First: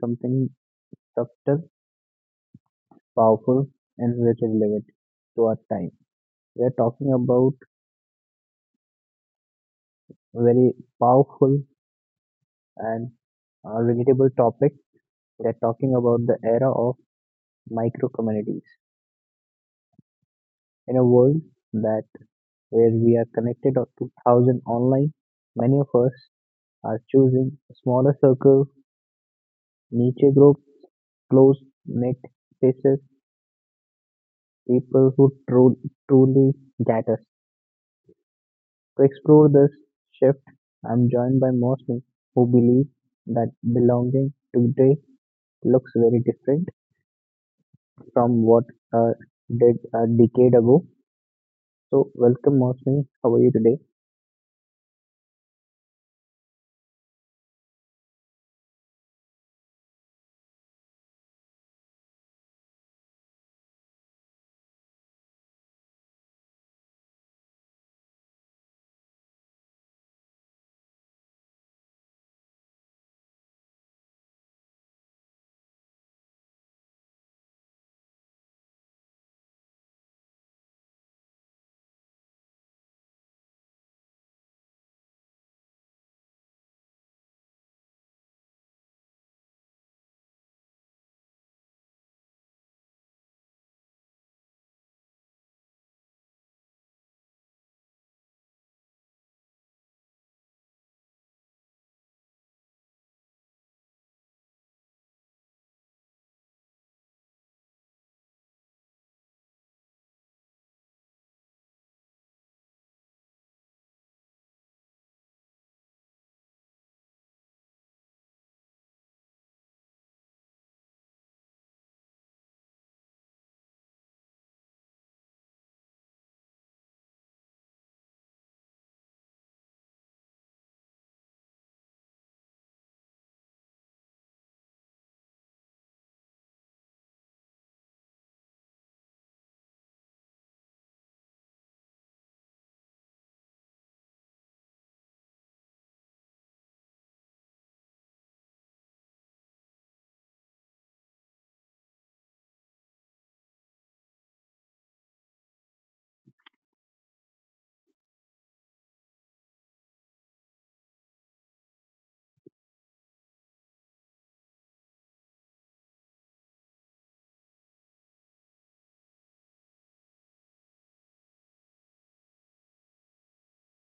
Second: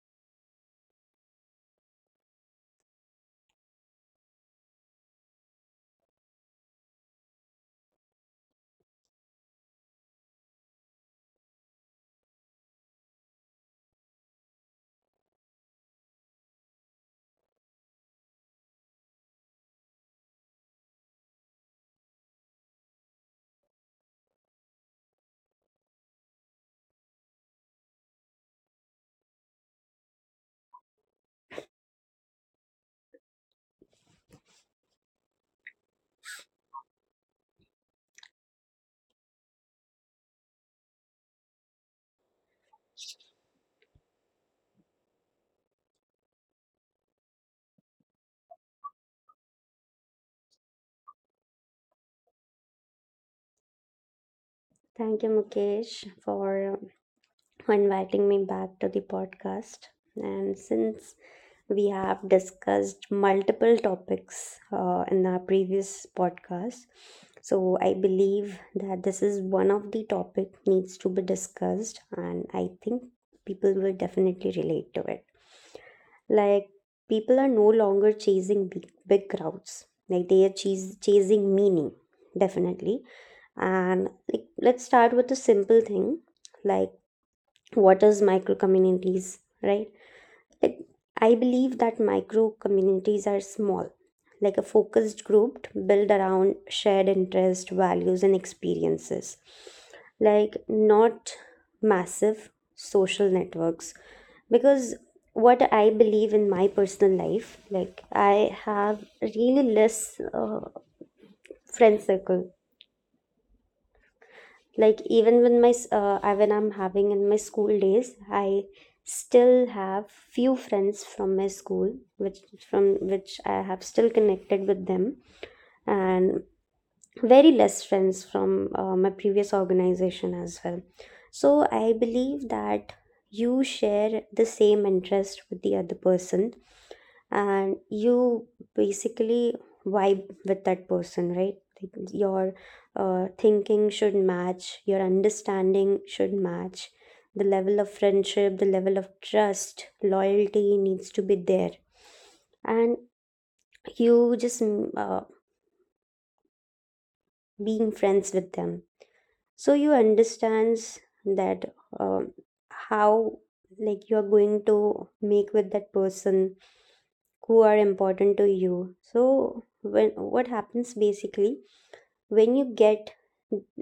something subtle, powerful, and very relevant to our time. We are talking about very powerful and relatable topic. We are talking about the era of micro communities in a world that where we are connected up to thousand online. Many of us are choosing smaller circle, niche group, close knit spaces, people who tru- truly get us. To explore this shift, I am joined by Mosley, who believes that belonging today looks very different from what uh, did a decade ago. So, welcome, Mosley. How are you today? Thank you, Mukesh, for inviting me back to the podcast. And since we have discussed multiple topics in our previous podcast, so I believe that this is one of the topic needs to be discussed, and I think people will definitely relate to it. Like people are no longer chasing big, big crowds. Like they are chasing meaning, definitely. And like let's start with a simple thing. Like what is micro communities, right? Like I believe that micro communities are small, like a focused group built around shared interest values and experiences, like not massive social networks. Because what I believe in my personal life, like I have really less friend circle. Like even when I'm having in my school days, I still have few friends from my school, which from which I have still connected with them. And very less friends from my previous organization as well. So I believe that you share the same interest with the other person, and you basically vibe with that person, right? Like your thinking should match, your understanding should match, the level of friendship, the level of trust, loyalty needs to be there. And you just being friends with them, so you understands that um, how like you are going to make with that person who are important to you. So when what happens basically, when you get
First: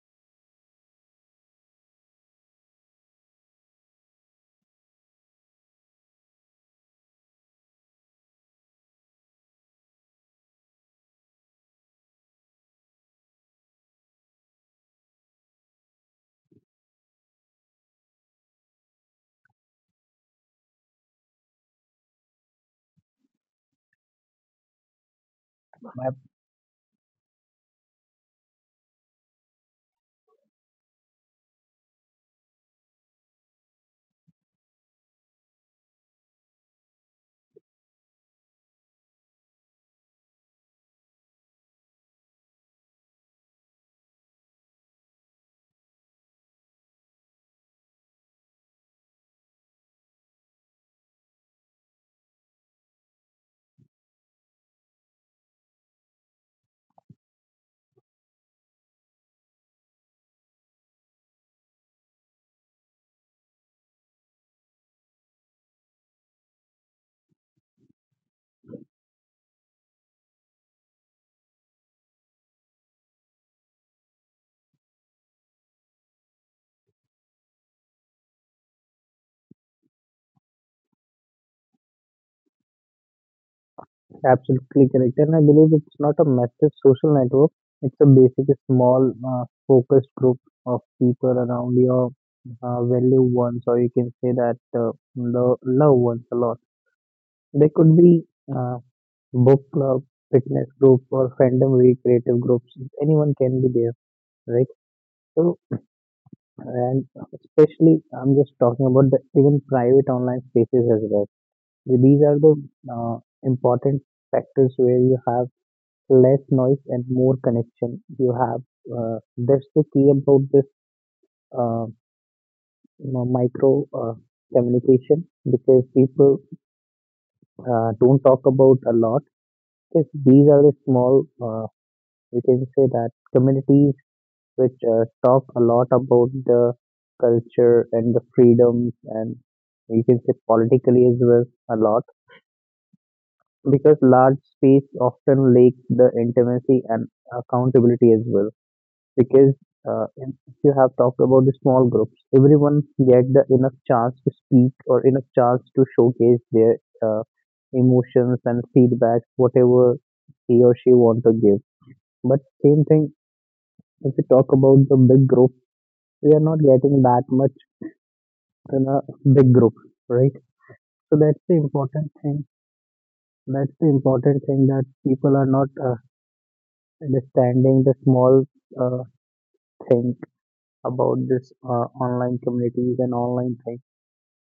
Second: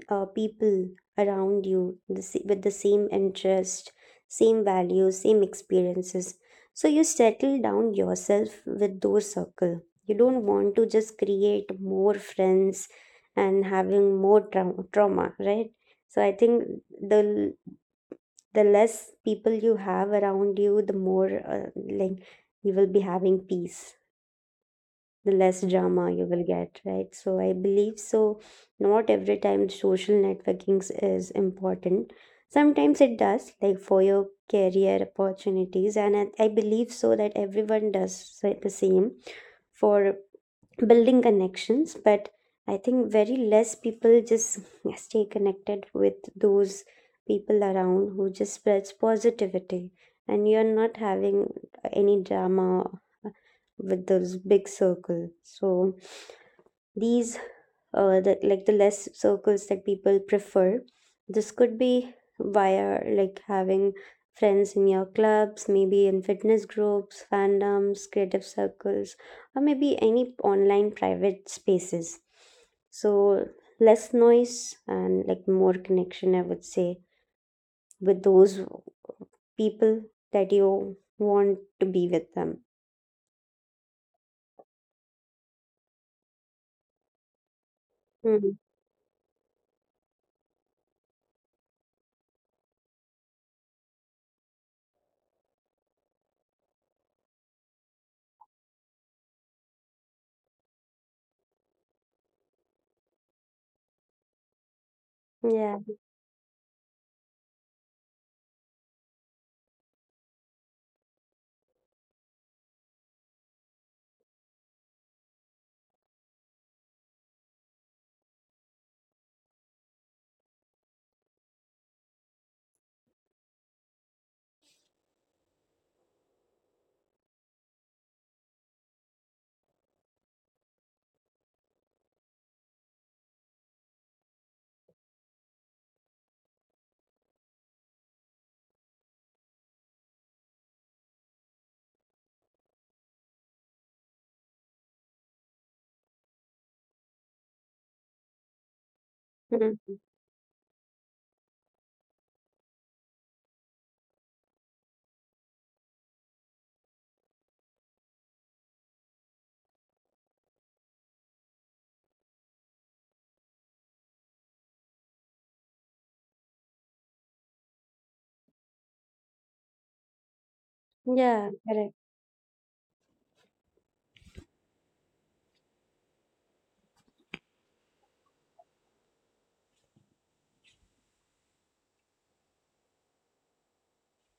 people around you with the same interest, same values, same experiences, so you settle down yourself with those circle. You don't want to just create more friends and having more trauma, right? So I think the l- the less people you have around you, the more uh, like you will be having peace, the less drama you will get, right? So I believe so. Not every time social networking is important. Sometimes it does, like for your career opportunities, and I believe so that everyone does the same for building connections. But I think very less people just stay connected with those people around who just spreads positivity, and you're not having any drama with those big circle. So these like the less circles that people prefer, this could be via like having friends in your clubs, maybe in fitness groups, fandoms, creative circles, or maybe any online private spaces. So less noise and like more connection, I would say, with those people that you want to be with them. Absolutely correct. And I believe it's not a massive social network, it's a basic, Mhm. small, focused group of people around your value ones, or you can say that the loved ones a lot. They could be. Uh, Book club, fitness group, or fandom week, creative groups. Anyone can be there, right? So, Yeah. and especially, I'm just talking about the even private online spaces as well. So these are the uh, important factors where you have less noise and more connection. You have that's the key about this uh, micro communication because people don't talk about a lot. Because these are the small, we can say that communities which talk a lot about the culture and the freedoms, and you can say politically as well a lot, because large space often lacks the intimacy and accountability as well. Because Mhm. If you have talked about the small groups, everyone get the enough chance to speak or enough chance to showcase their uh, emotions and feedback, whatever he or she want to give. But same thing, if you talk about the big group, we are not getting that much in a big group, right? So that's Yeah. the Correct. important thing. That's the important thing that people are not understanding the small uh, thing about this online communities and online thing.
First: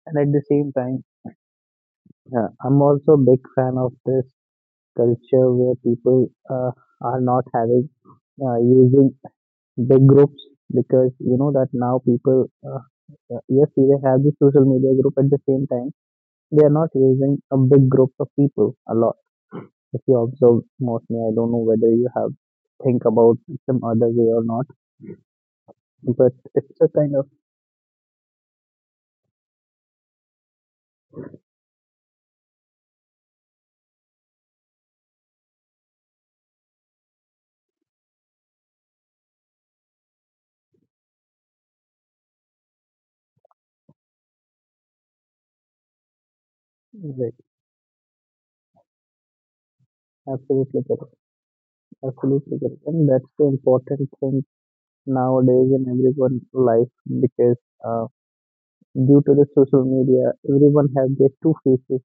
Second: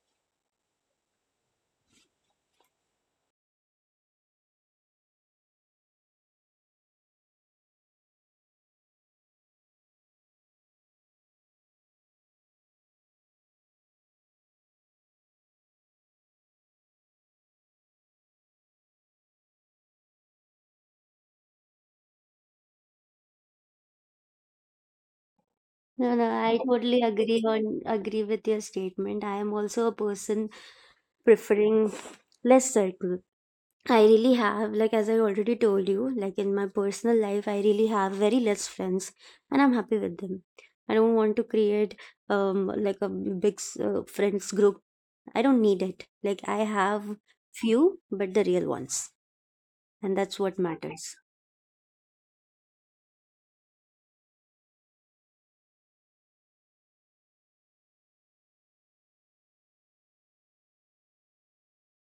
And at the same time, I'm also a big fan of this culture where people are not having using big groups, because you know that now people yes, they have the social media group at the same time. They are not using a big group of people a lot. If you observe, mostly I don't know whether you have think about some other way or not, No, no, but I it's a totally kind of agree with your statement. I am also a person preferring less circle. I really have, like as I already told you, like in my personal life, I really have very less friends, and I'm happy with them. I don't want to create like a big friends group. I don't need it. Like I have like. few, but the real ones, and that's what Absolutely correct, matters. absolutely correct, and that's the important thing nowadays in everyone's life. Because uh, due to the social media, everyone have their two faces.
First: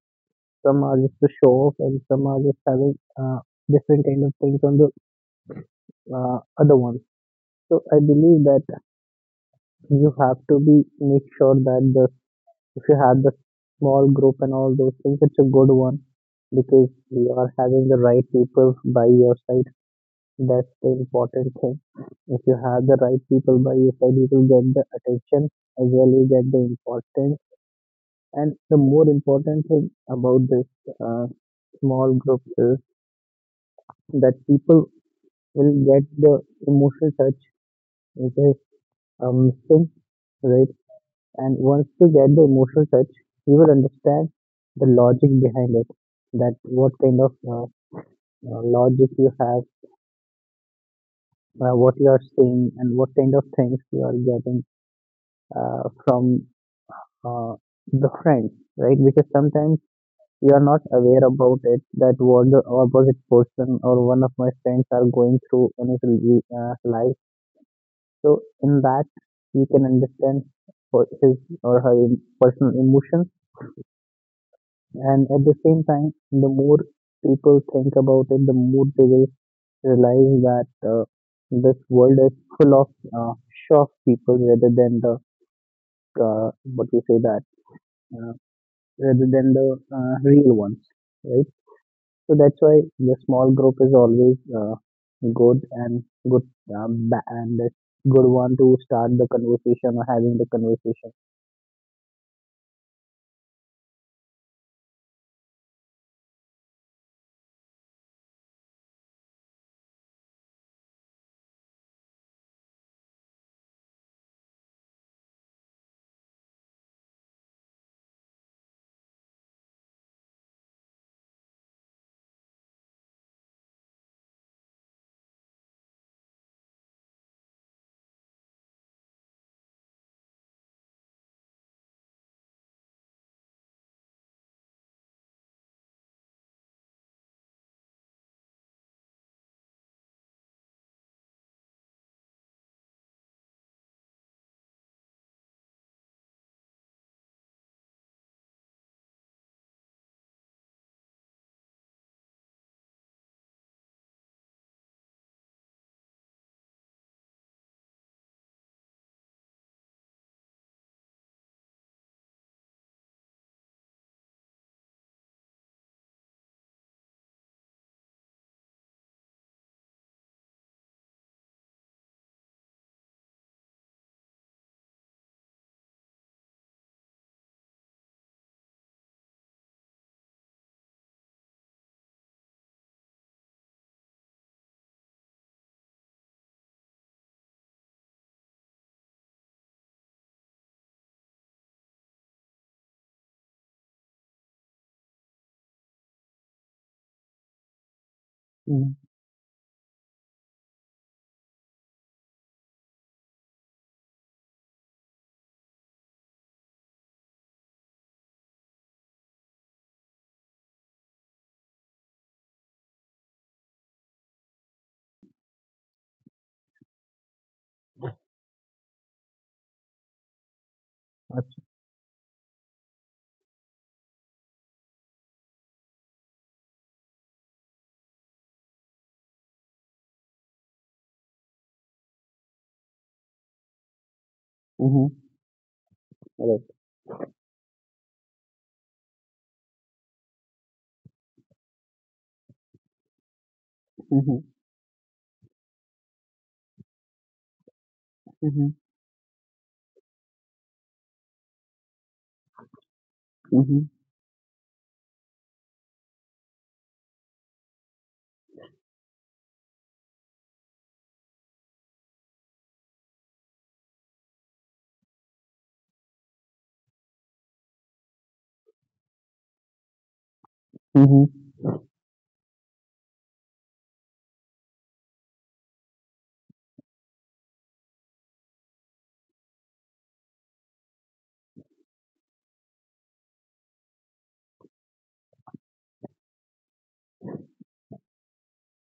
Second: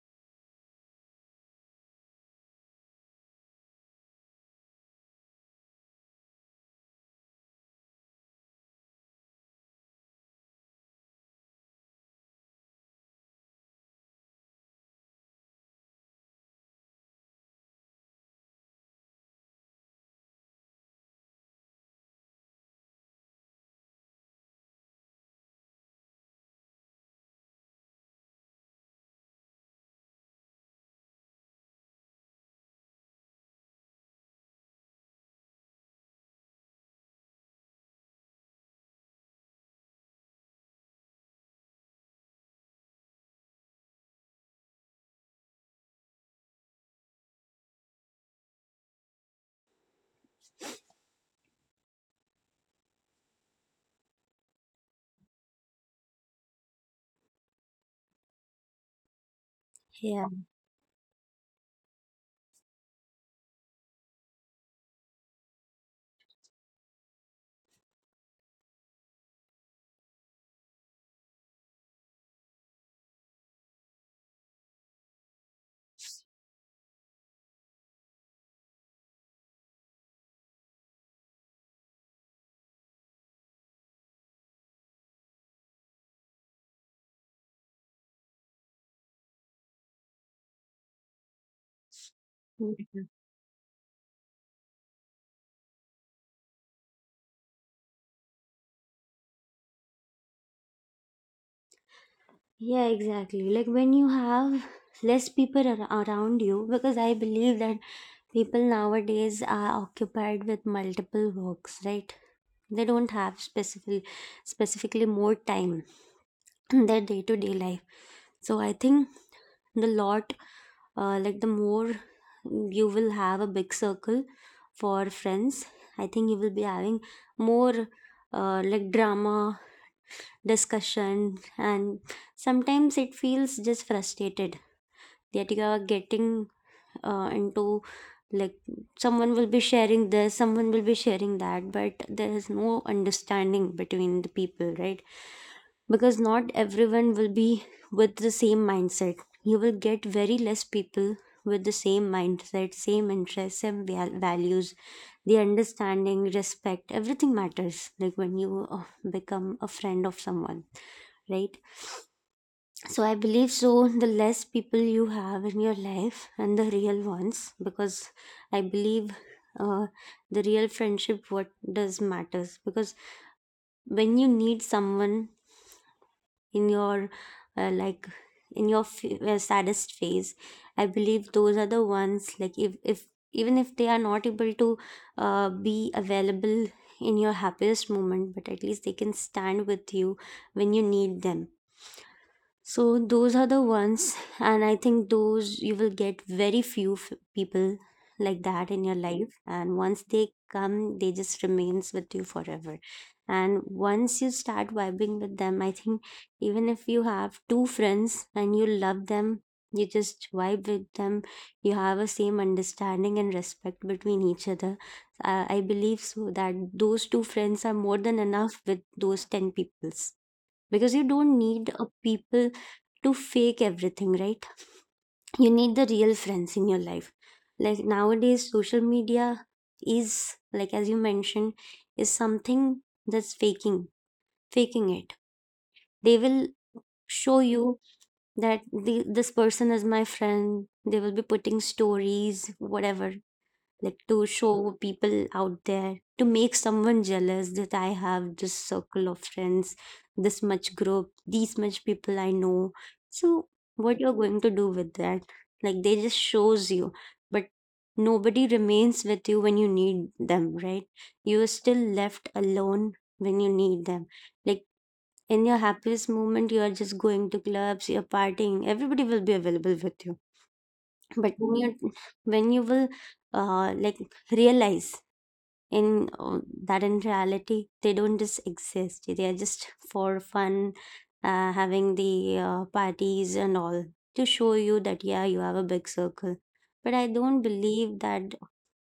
Some are just to show off and some are just having uh, different kind of things on the other ones. So I believe that you have to be make sure that the, if you had the small group and all those things, it's a good one because you are having the right people by your side. That's the important thing. If you have the right people by your side, you will get the attention as well. You get the importance. And the more important thing about this uh, small group is that people will get the emotional touch, which is thing, right? And once you get the emotional touch, you will understand the logic behind it. That what kind of logic you have, what you are saying, and what kind of things you are getting from uh, the friends, right? Because sometimes Yeah. you are not aware about it that what the opposite person or one of my friends are going through in his life. So in that, you can understand for his personal emotions. And at the same time, the more people think about it, the more they will realize that this world is full of uh, shock people rather than the what you say that uh, rather than the real ones, right? So that's why Mm. the small group is always good and and a good one to start the conversation or having the conversation. Yeah, exactly. Like when you have less people around you, because I believe that people nowadays are occupied with multiple works, right? They don't have specifically more time in their day to day life. So I think the lot, like the more you will have a big circle for friends, I think you will be having more like drama discussion, and sometimes it feels just frustrated that you are getting into like someone will be sharing this, someone will be sharing that, but there is no understanding between the people, right? Because not everyone will be with the same mindset. You will get very less people with the same mindset, same interests, same values. The understanding, respect, everything matters, like when you become a friend of someone, right? So I believe so. The less people you have in your life and the real ones, because I believe uh, the real friendship what does matters. Because when you need someone in your like in your saddest phase, I believe those are the ones. Like if even if they are not able to be available in your happiest moment, but at least they can stand with you when you need them. So those are the ones, and I think those you will get very few people like that in your Mm-hmm. life. And once they come, they just remains with you forever. And once you start vibing with them, I think even if you have two friends and you love them, you just vibe with them. You have a same understanding and respect between each other. I believe so that those two friends are more than enough with those 10 peoples, because you don't need a people to fake everything, right? You need the real friends in your life. Like nowadays, social media is, like as you mentioned, is something that's faking it. Mm-hmm. They will Right. show you that this person is my friend. They will be putting stories, whatever, like to Mm-hmm. show people out there, to make someone jealous that I have this Mm-hmm. circle of friends, this much group, these much people I know. So what you're going to do with that? Like they just shows you, but nobody remains with you when you need them, right? You are still left alone when you need them. Like in your happiest moment, you are just going to clubs, you're partying, everybody will be available with you. Mm-hmm. But when you will like realize in that in reality they don't just exist, they are just for fun, having the parties and all, to show you that yeah you have a big circle. But I don't believe that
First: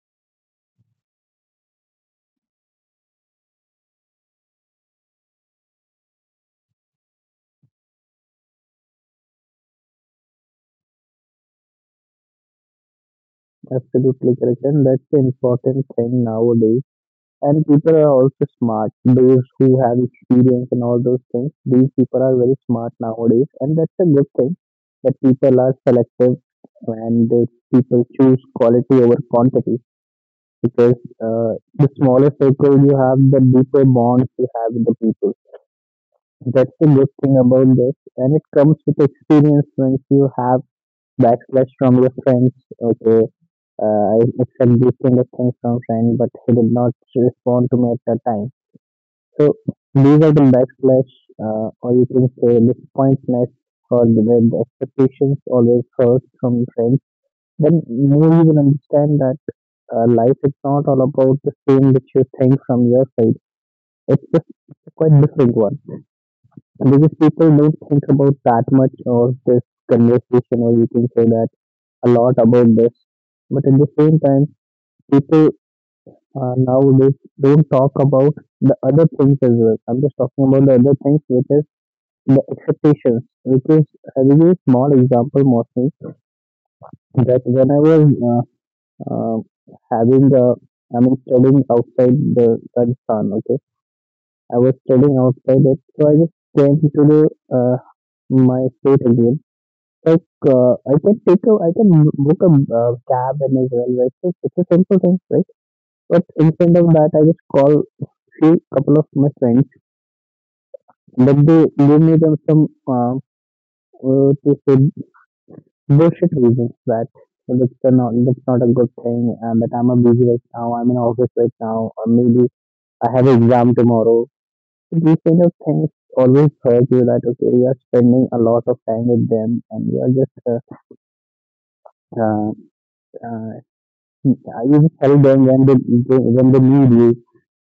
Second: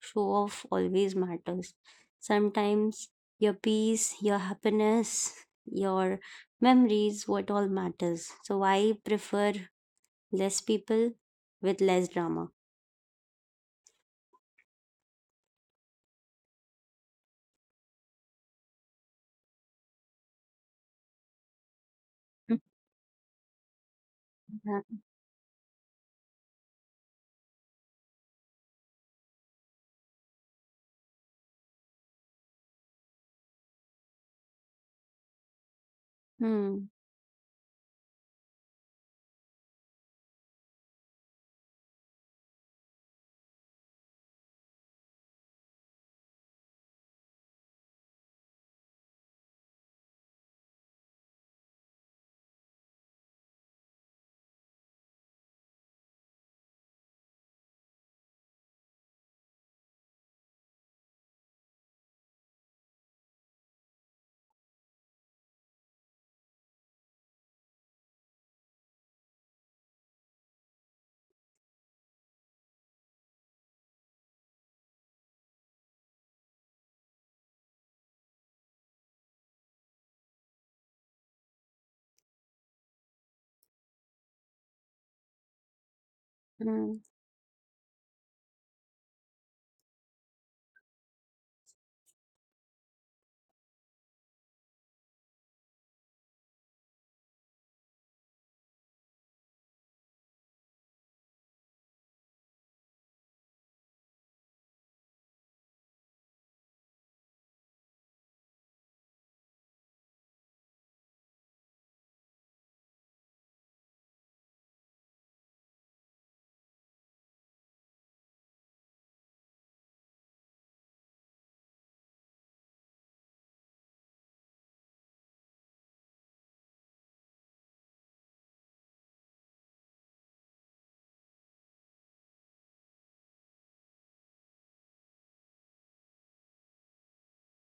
show off always matters. Sometimes your peace, your happiness, your memories, what all matters. So I prefer less people with less drama. Absolutely correct, and that's the important thing nowadays. And people are also smart. Those who have experience and all those things, these people are very smart nowadays, and that's a good thing that people are selective, and people choose quality over quantity. Because the smaller circle you have, the deeper bonds you have with the people. That's the Mm, good thing about this, and it comes with experience once you have backlash from your friends. Okay, I accept these kind of things from friend, but he did not respond to me at that time. So these are the backslash, or you can say disappointments, or the, where the expectations always hurt from friends. Then more you will understand that life is not all about the same which you think from your side. It's just a quite different one. And because people don't think about that much or this conversation, or you can say that a lot about this. But at the same time, people nowadays don't talk about the other things as well. I'm just talking about the other things, which is the expectations. Which is I give a small example, Mostly, mm, that when I was uh, uh, having the, I mean, studying outside the Rajasthan, okay, I was studying outside it, so I just came to the uh, my state again. Like I can book a cab and as well, right? It's a simple thing, right? But instead of that, I just call few couple of my friends, but they me up some to say bullshit reasons that that's not a good thing. But I'm a busy right now. I'm in office right now, or maybe I have an exam tomorrow. These kind of things always hurt you that okay, you are spending a lot of time with them, and you are just uh, uh, you just help them when they need you.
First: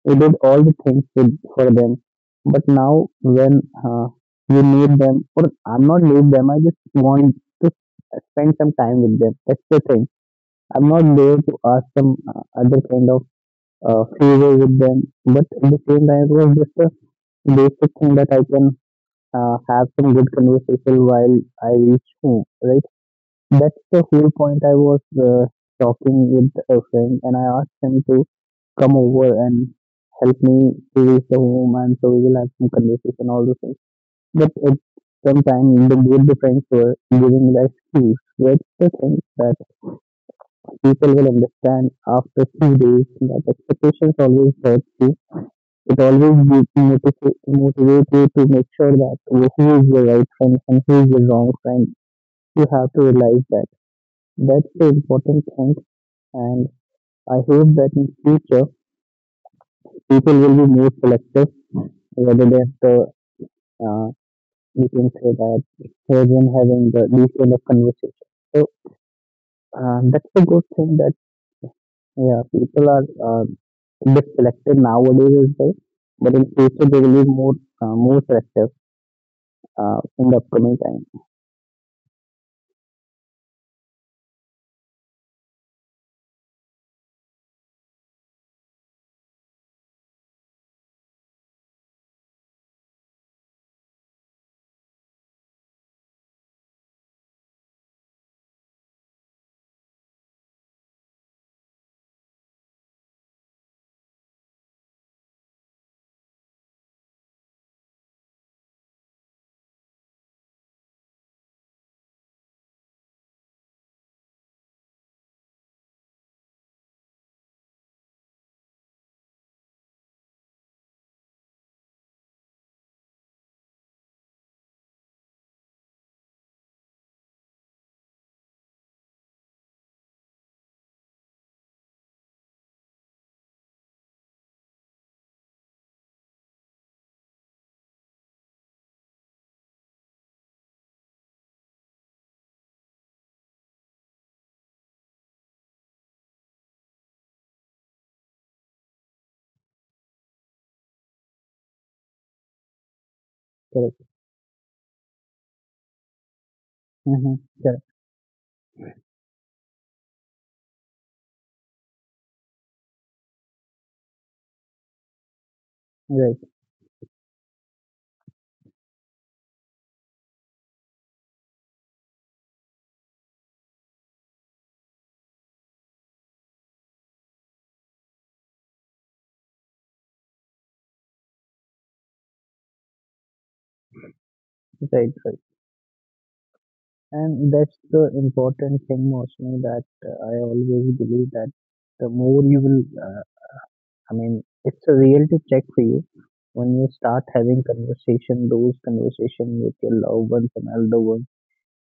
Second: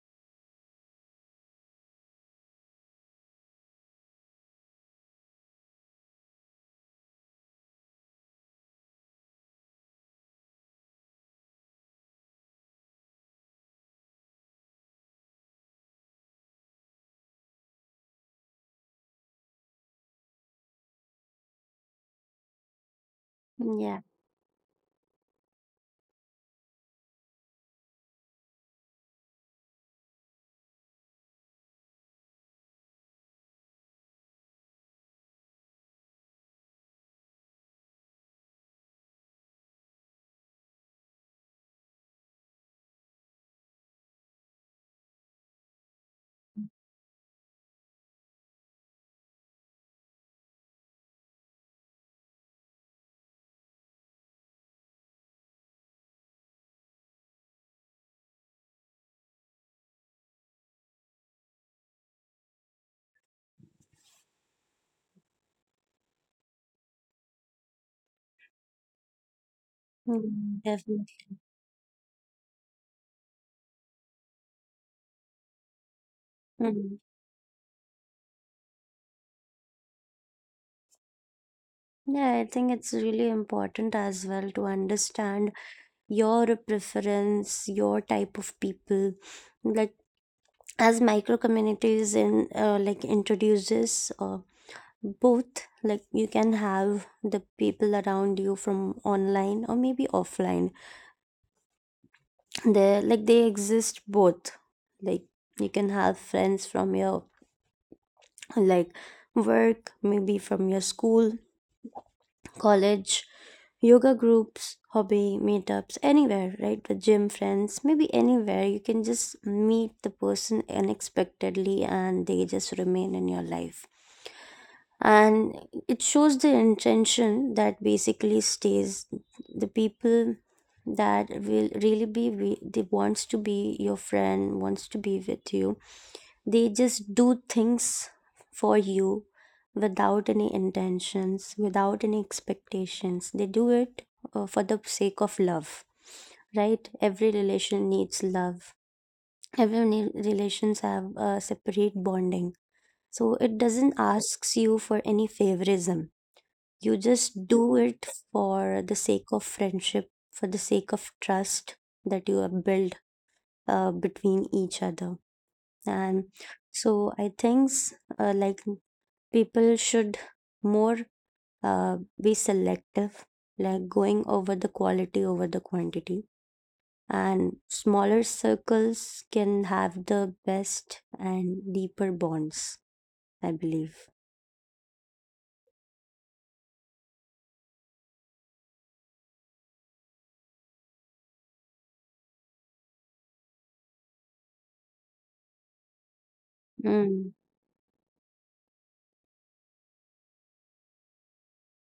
We did all the things with, for them, but now when you need them, or I'm not need them, I just want to spend some time with them. That's the thing. I'm not there to ask some other kind of favor with them, but at the same time, it was just a basic thing that I can have some good conversation while I reach home, right? That's mm, yeah, the whole point I was talking with a friend, and I asked him to come over and help me to reach the home, and so we will have some conversation, all those things. But at some time, the good, the friends were giving the excuse. That's the thing that people will understand after few days that expectations always hurt you. It always gives you motivate you to make sure that who is your right friend and who is your wrong friend. You have to realize that. That's the important thing, and I hope that in future people will be more selective whether they have to, uh, we can say that it's children having these kind of conversation. So that's a good mm, thing that definitely. yeah, people are a bit selective nowadays as well, but in future they Mm. will be more more selective in the upcoming time. Yeah, I think it's really important as well to understand your preference, your type of people. Like as micro communities in like introduces both, like you can have the people around you from online or maybe offline. They exist both. Like you can have friends from your like work, maybe from your school, college, yoga groups, hobby meetups, anywhere, right? The gym friends, maybe anywhere. You can just meet the person unexpectedly and they just remain in your life. And it shows the intention that basically stays the people that will really be they wants to be your friend, wants to be with you, they just do things for you without any intentions, without any expectations. They do it for the sake of love, right? Every relation needs love. Every relations have a separate bonding. So it doesn't Correct. asks you for any favorism. You Mm-hmm. just do Correct. it for the sake of friendship, for the sake of trust that you have built between each other, and Right. so I think, like people should more, uh, be selective, like going over the quality over the quantity, and smaller circles can have the best and deeper bonds, I believe. Right. Right. And that's the important thing, mostly, that I always believe that the more you will I mean, it's a reality check for you when you start Mm. having conversation, those conversation with your loved ones and elder ones.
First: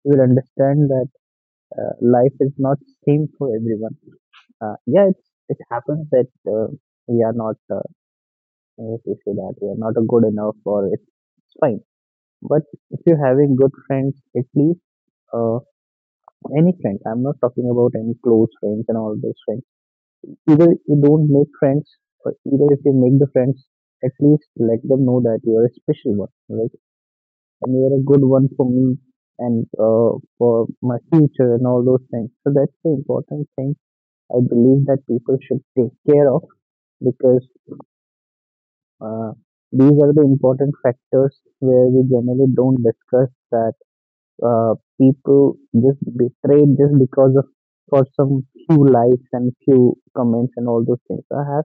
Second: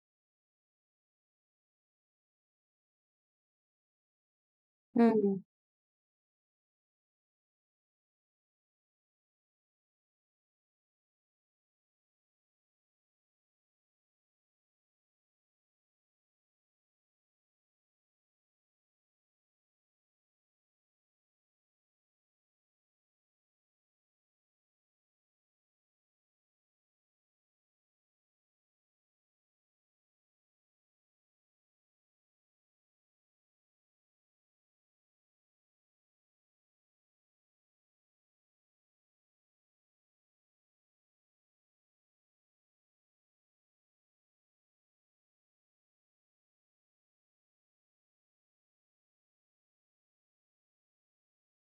You will understand that life is not same for everyone. Yeah, it's, Mm. it happens that we are not, if you say that we are not a good enough, or it's fine. But if you're having good friends, at least uh, any friend. I'm not talking about any close friends and all those friends. Either you don't make friends, or either if you make the friends, at least let them know that you are a special one, right? And you are a good one for me and for my future and all those things. So that's the important thing I believe that people should take care of, because uh, these are the important factors where we generally don't discuss that uh, people just betray just because of for some few likes and few comments and all those things. I have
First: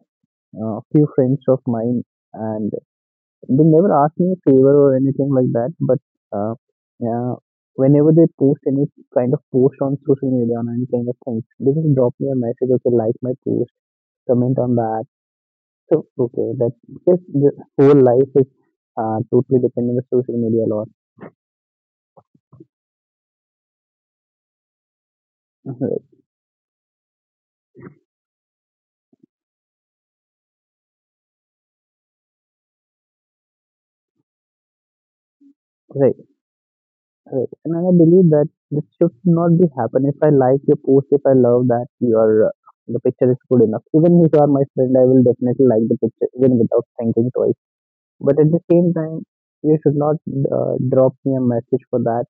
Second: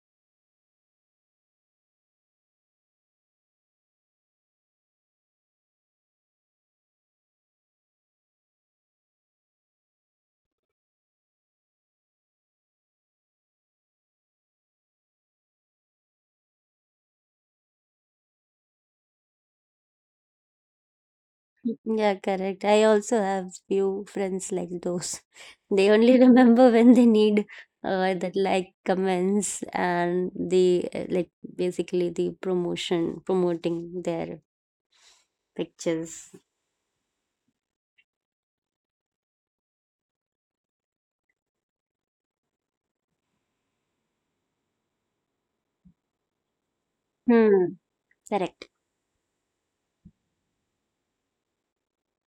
few friends of mine, and they never ask me a favor or anything like that. But uh, yeah, whenever they post any kind of post on social media on any kind of things, they just drop me a message. Okay, like my post, comment on that. So okay, that just the whole life is totally dependent on the social media a lot, Yeah, correct. I also have few friends like those. They only remember when they need that like comments and the like basically the promotion promoting their right? pictures. Correct. And I believe that this should not be happen. If I like your post, if I love that your the picture is good enough. Even if you are my friend, I will definitely like the picture even without thinking twice. Hmm. But at the Correct. same time, you should not drop me a message for that.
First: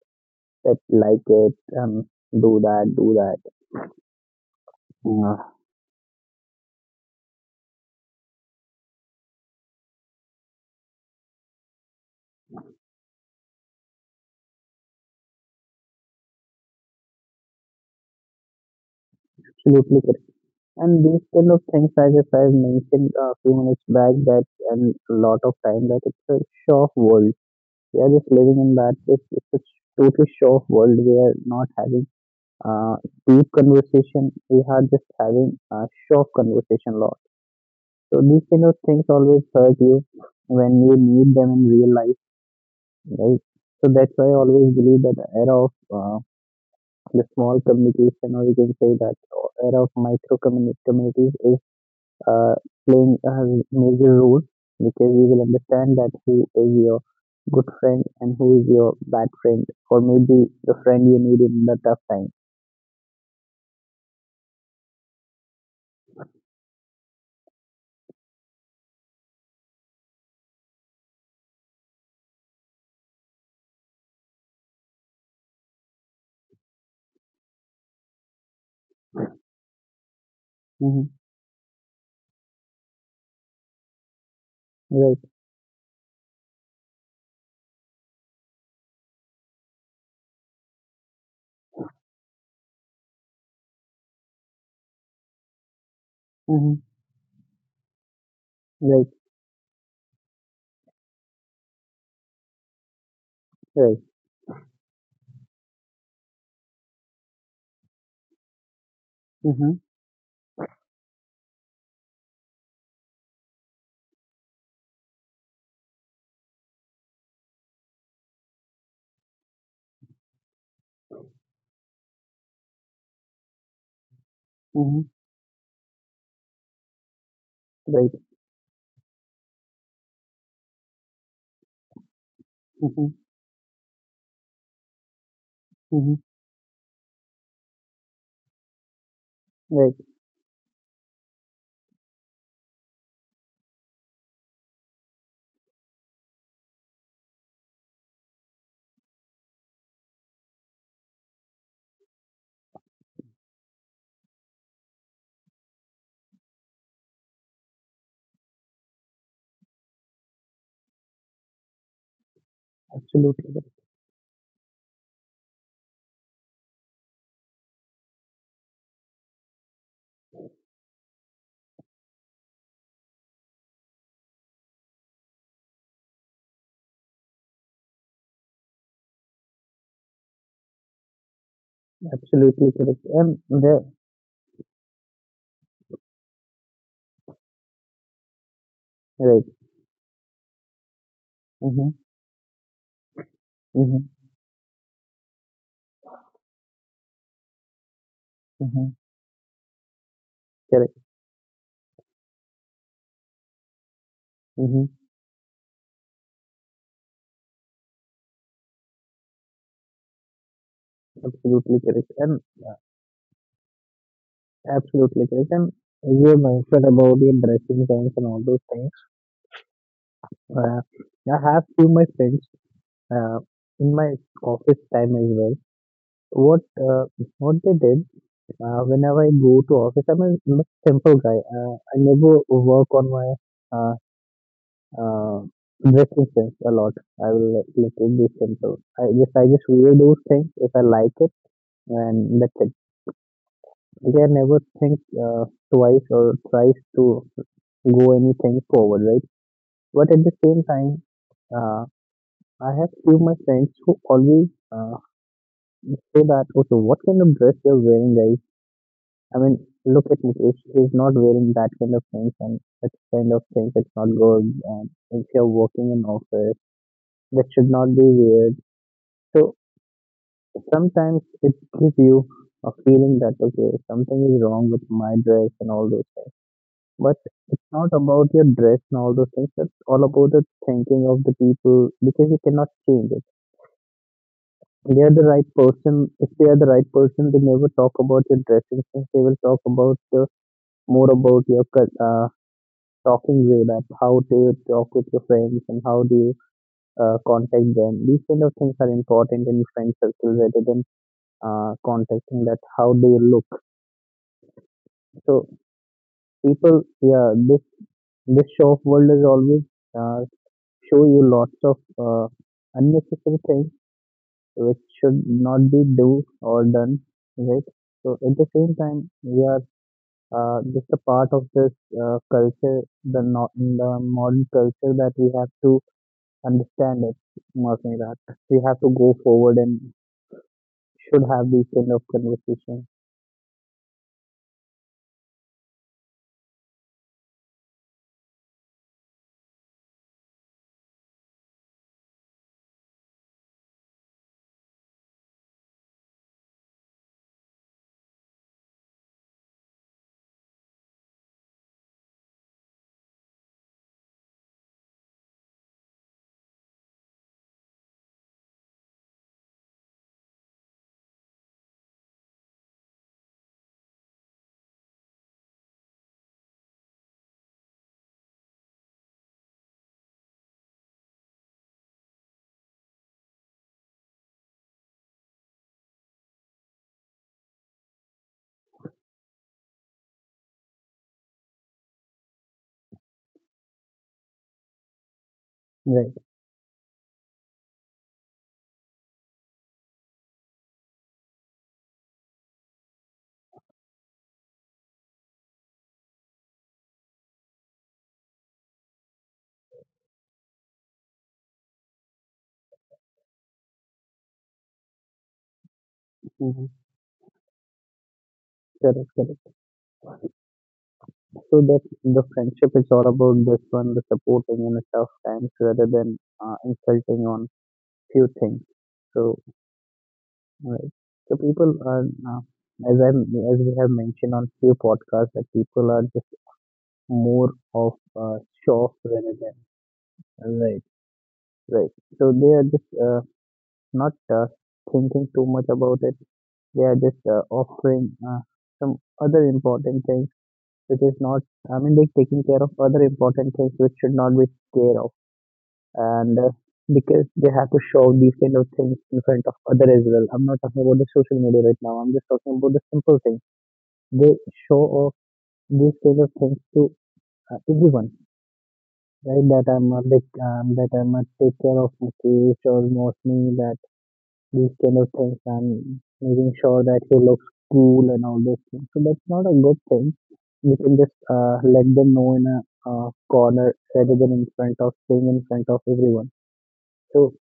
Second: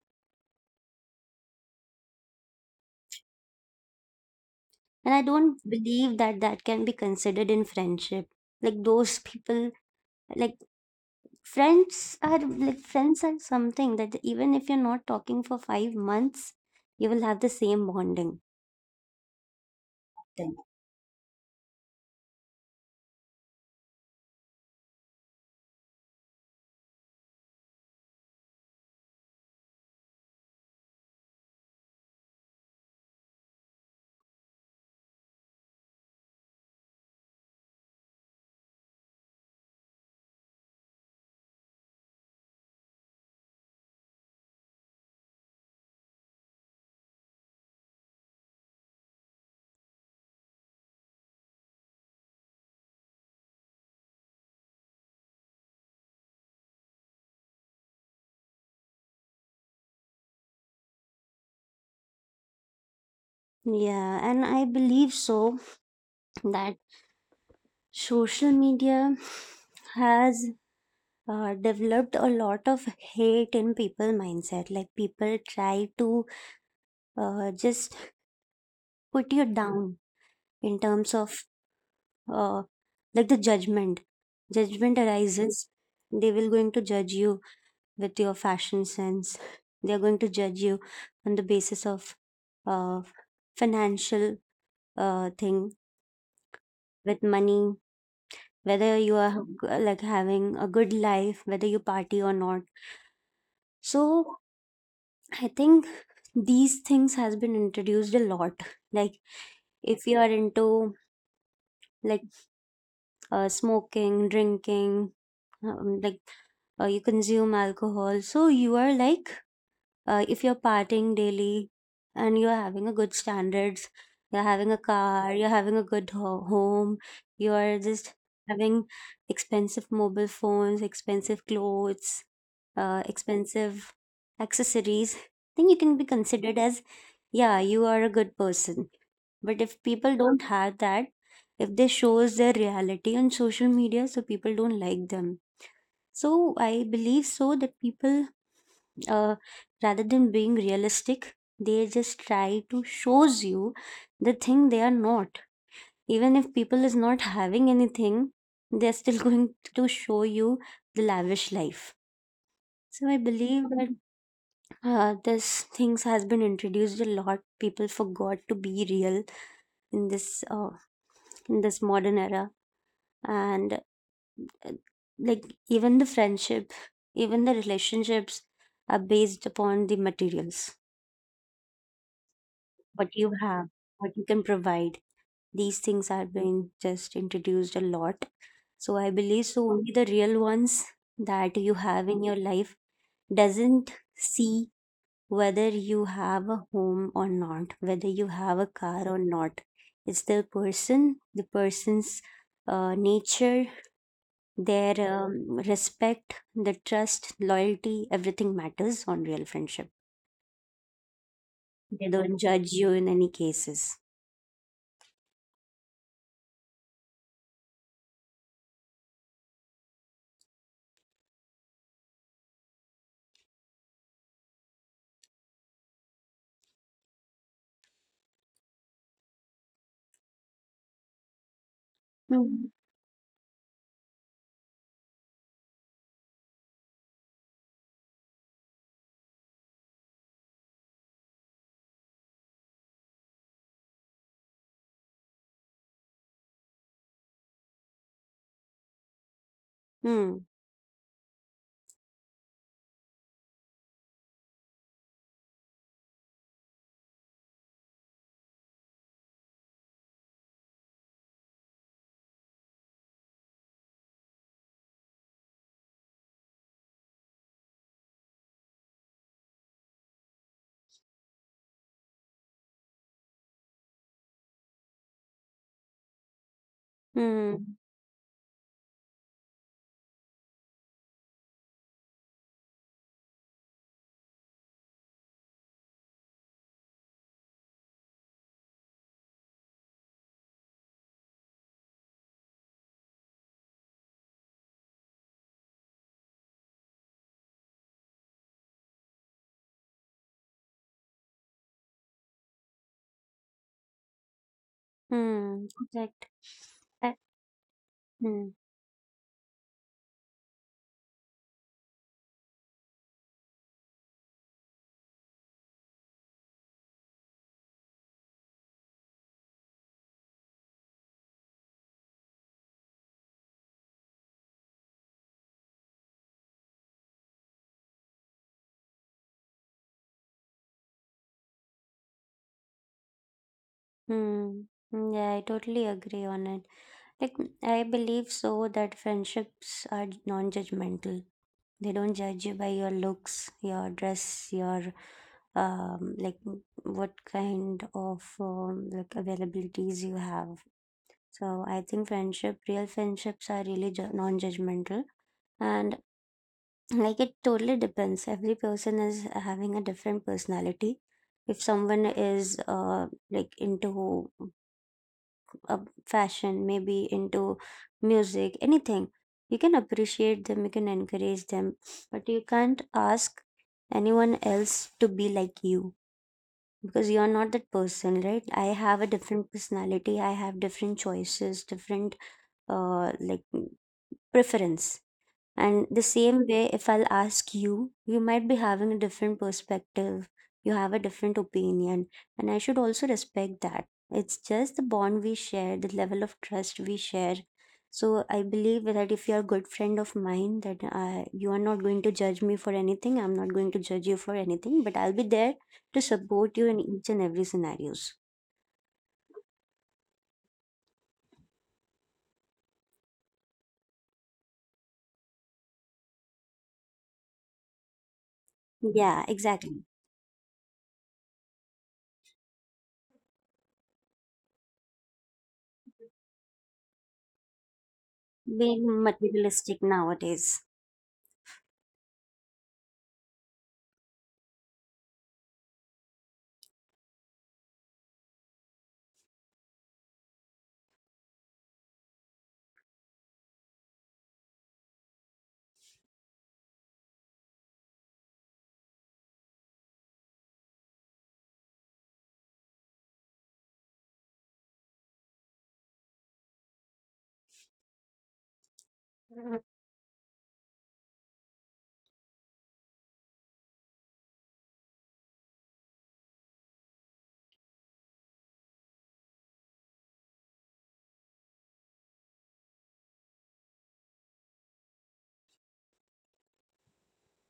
That like it, do that, do that. And I Uh, don't believe that that can be considered in friendship. Like those people, like like friends are something that even if you're not talking for 5 months, you will have the same bonding. absolutely correct. And these kind of things, as if I mentioned a few minutes back, that and a lot of time that it's a show off world. We are just living in that it's a totally show off world. We are not having uh, deep conversation. We are just having a show off conversation a lot. So these kind of things always hurt you when you need them in real life, right? So that's why I always believe that the era of the small communication, or you can say that era of micro communities, is uh, playing a major role because you will understand that who is your good friend and who is your bad friend, or maybe the friend you need in the tough time. Yeah, and I believe so that social media has developed a lot of hate in people mindset. Like people try to just put you down in terms Mm-hmm. of uh, like the judgment. Judgment Right. arises. They will going to judge you with your fashion sense. They are going to judge you on the basis of uh, financial thing Mm-hmm. with money, whether you Right. are, Mhm, like having a good life, whether you party or not. Right. So I think these things has been introduced a lot. Like, Mm-hmm. if you are into like smoking, drinking, um, like you consume alcohol, so you are like if you're partying daily and you're having a good standards, you're having a Mm-hmm. car, you're having a good home, you're just Right. having expensive mobile phones, expensive clothes, Mm-hmm. expensive accessories, then you can be Mm-hmm. considered as yeah, you are a good person. But if Right. people don't have that, if they shows their reality on social media, so people don't like them. So I believe so that people, uh, rather than being realistic, they just try to shows you the thing they are not. Even if people is not having anything, they're still going to show you the lavish life. So I Absolutely. believe Correct. that this things has been introduced a lot, people forgot to be real in this modern era. And uh, like even the friendship, even the relationships are based upon the materials, Absolutely what correct. you And have, the what you can provide. These things are being just introduced a lot. So I believe right. so only the real ones that you have Mm-hmm. in your life doesn't Mm-hmm. see whether you have a home or not, whether you have a Mm-hmm. car or not. It's the Correct. person, the person's nature, their Mm-hmm. Respect, the trust, loyalty, everything matters on real friendship. Absolutely They correct. don't And judge yeah, you in any cases. absolutely correct. And you mentioned about the dressing sense and all those things. Uh, I have few my friends uh, in my office time as well. What uh, what they did whenever I go to office, I'm a simple guy. I never Hmm. work on my uh, uh, dressing sense a lot. I will let it be simple. I just wear those things if I like it, and that's it. Like, I never think twice or thrice to go anything forward, right? But at Hmm. the same time, uh, I have few my friends who always say that okay, what kind of dress you're wearing, guys? I mean, look at Mukesh. He's not wearing that kind of things, and that kind of things it's not good. And if you're working in office, that should not be weird. So sometimes it gives you a feeling that okay, something is wrong with my dress and all those things. But Hmm. it's not about your dress and all those things. It's all about the thinking of the people because you cannot change it. They are the right person. If they are the right person, they never talk about your dressing sense. They will talk about the more about your talking way that how do you talk with your friends and how do you contact them. These kind of things are important in friend circle rather than contacting that how do you look. So Hmm, correct. people, I, yeah, hmm, this show of world is always uh, show you lots of unnecessary things which should not be do or done, right? So at the same time we are just a part of this culture, the not the modern culture, that we have to understand it, Mark Meera. We have to go forward and should have these kind of conversation. hmm. hmm, Yeah, I totally agree on it. Like, I believe so that friendships are non-judgmental. They don't judge you by your looks, your dress, your um, like what kind of availabilities you have. So I think friendship, real friendships are really non-judgmental. And like it totally depends, every person is having a different personality. If someone is into uh, fashion, maybe into music, anything, you can appreciate them, you can encourage them, but you can't ask anyone else to be like you because you're not that person, right? I have a different personality, I have different choices, different uh, like preference. And the Right. same way, if I'll ask you, you might be having a different perspective. You have a different opinion. And I should also respect that. It's just the bond we share, the level of trust we share. So I believe that if you're a good friend of mine, that you are not going to judge me for anything. I'm not going to judge you for anything, but I'll be there to support you Hmm. in each and every scenarios. Correct, correct. So that the friendship is all about this one, the supporting in the tough times rather than insulting on few things. Yeah, So, exactly. right. So people are, as I as we have mentioned on few podcasts, that people are just more of show Being off rather than materialistic nowadays. right, right. So they are just not thinking too much about it. They are just offering some other important things which is not. I mean, they're taking care of other important things which should not be care of, and because they have to show these kind of things in front of other as well. I'm not talking about the social media right now. I'm just talking about the simple things. They show off these kind of things to everyone, right? That I'm a big, that I'm a take care of my kids or most me, that these kind of things. I'm making sure that he looks cool and all those things. So that's not a good thing. You can just let them know in a corner rather than in front of staying in front of everyone. So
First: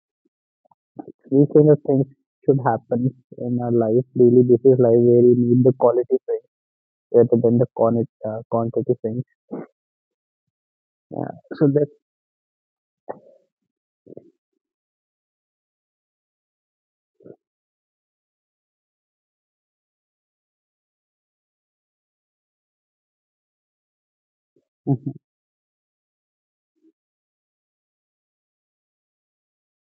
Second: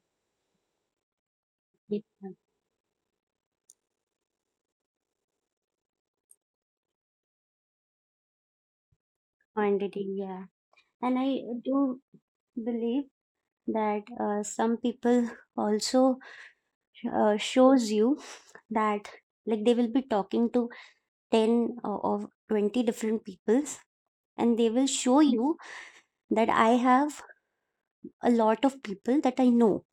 these kind of Yeah. things should happen in our life, daily is life, where you need the quality friends rather than the quantity, quantity friends. Quantity, yeah. And Yeah. I So that do believe that some people also shows you that like they will be talking to 10 or 20 different peoples, and they will mhm, show you that I have a lot of people that I know.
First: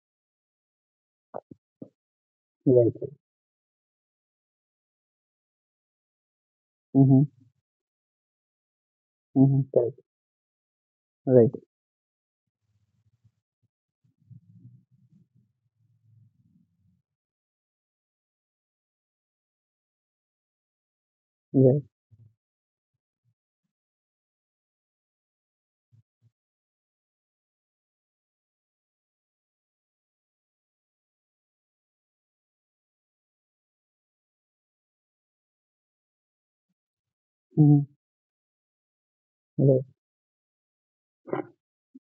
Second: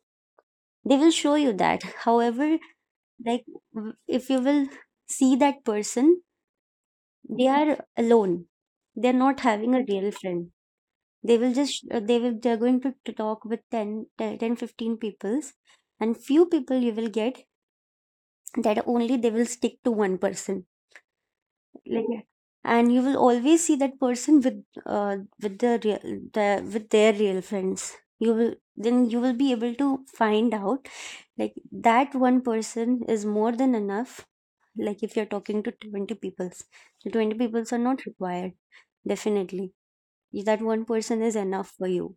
They will show you that. However, right, like w- if you will see that person, mm-hmm, they are alone. They're not mm-hmm, having a correct, real friend. They right, will just they will they're going to talk with 15 peoples, and few people you will get that only they will stick to one person, right, like yeah. And you will always see that person uh, with the real the with their real friends. You will then you will be able to find out like that one person is more than enough. Like if you're talking to 20 peoples, the 20 peoples mm-hmm, are not required, definitely. right, That one person is enough for you.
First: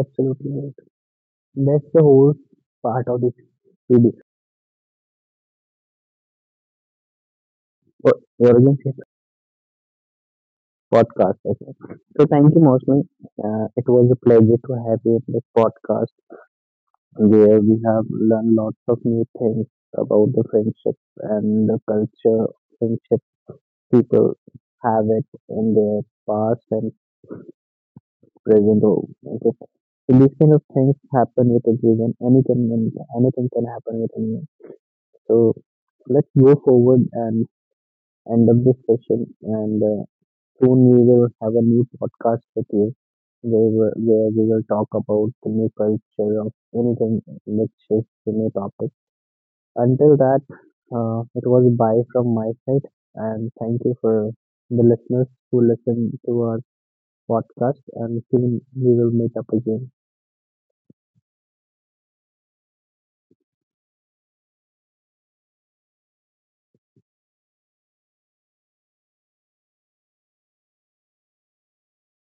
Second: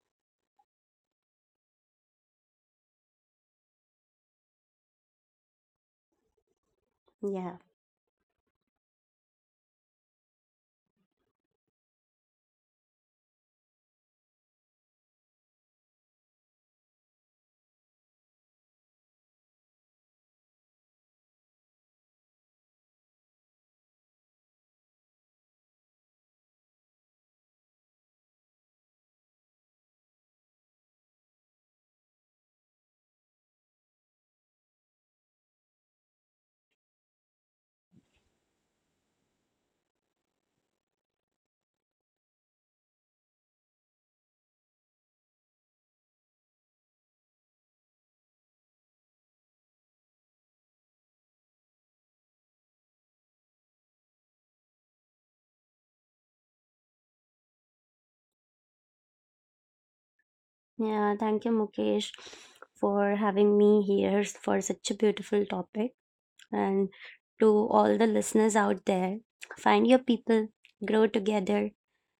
absolutely right. That's the whole part of this video Yeah. or Origins podcast. I think. So thank you, Mosman. It was a pleasure to have you in this podcast, where we have learned lots of new things about the friendship and the culture, friendship people have it in their past and present. Or okay. So these kind of things happen with everyone. Anything can happen with anyone. So let's go forward and end up this session. And soon we will have a new podcast with you where where we will talk about the new culture of anything which is the new topic. Until that, it was a bye from my side, and thank you for the listeners who listen to our podcast. And soon we will meet up again. Yeah, thank you, Mukesh, for having me here for such a beautiful topic. And to all the listeners out there, find your people, grow together,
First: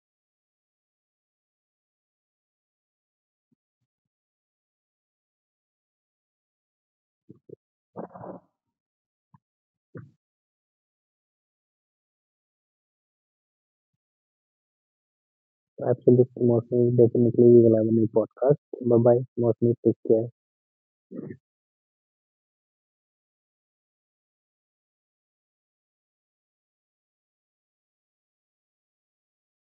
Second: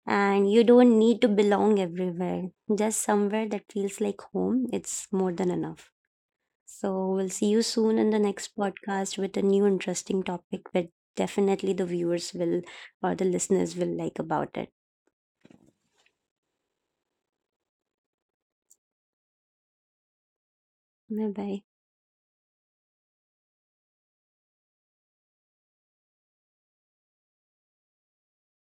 and you don't need to belong everywhere. Just somewhere that feels like home, it's more than enough. So we'll see you soon in the next podcast with a new interesting topic that definitely the viewers will or the listeners will like about it. Absolutely, Mostly, definitely we will have a new podcast. Bye bye, Mostly, take care. Bye bye.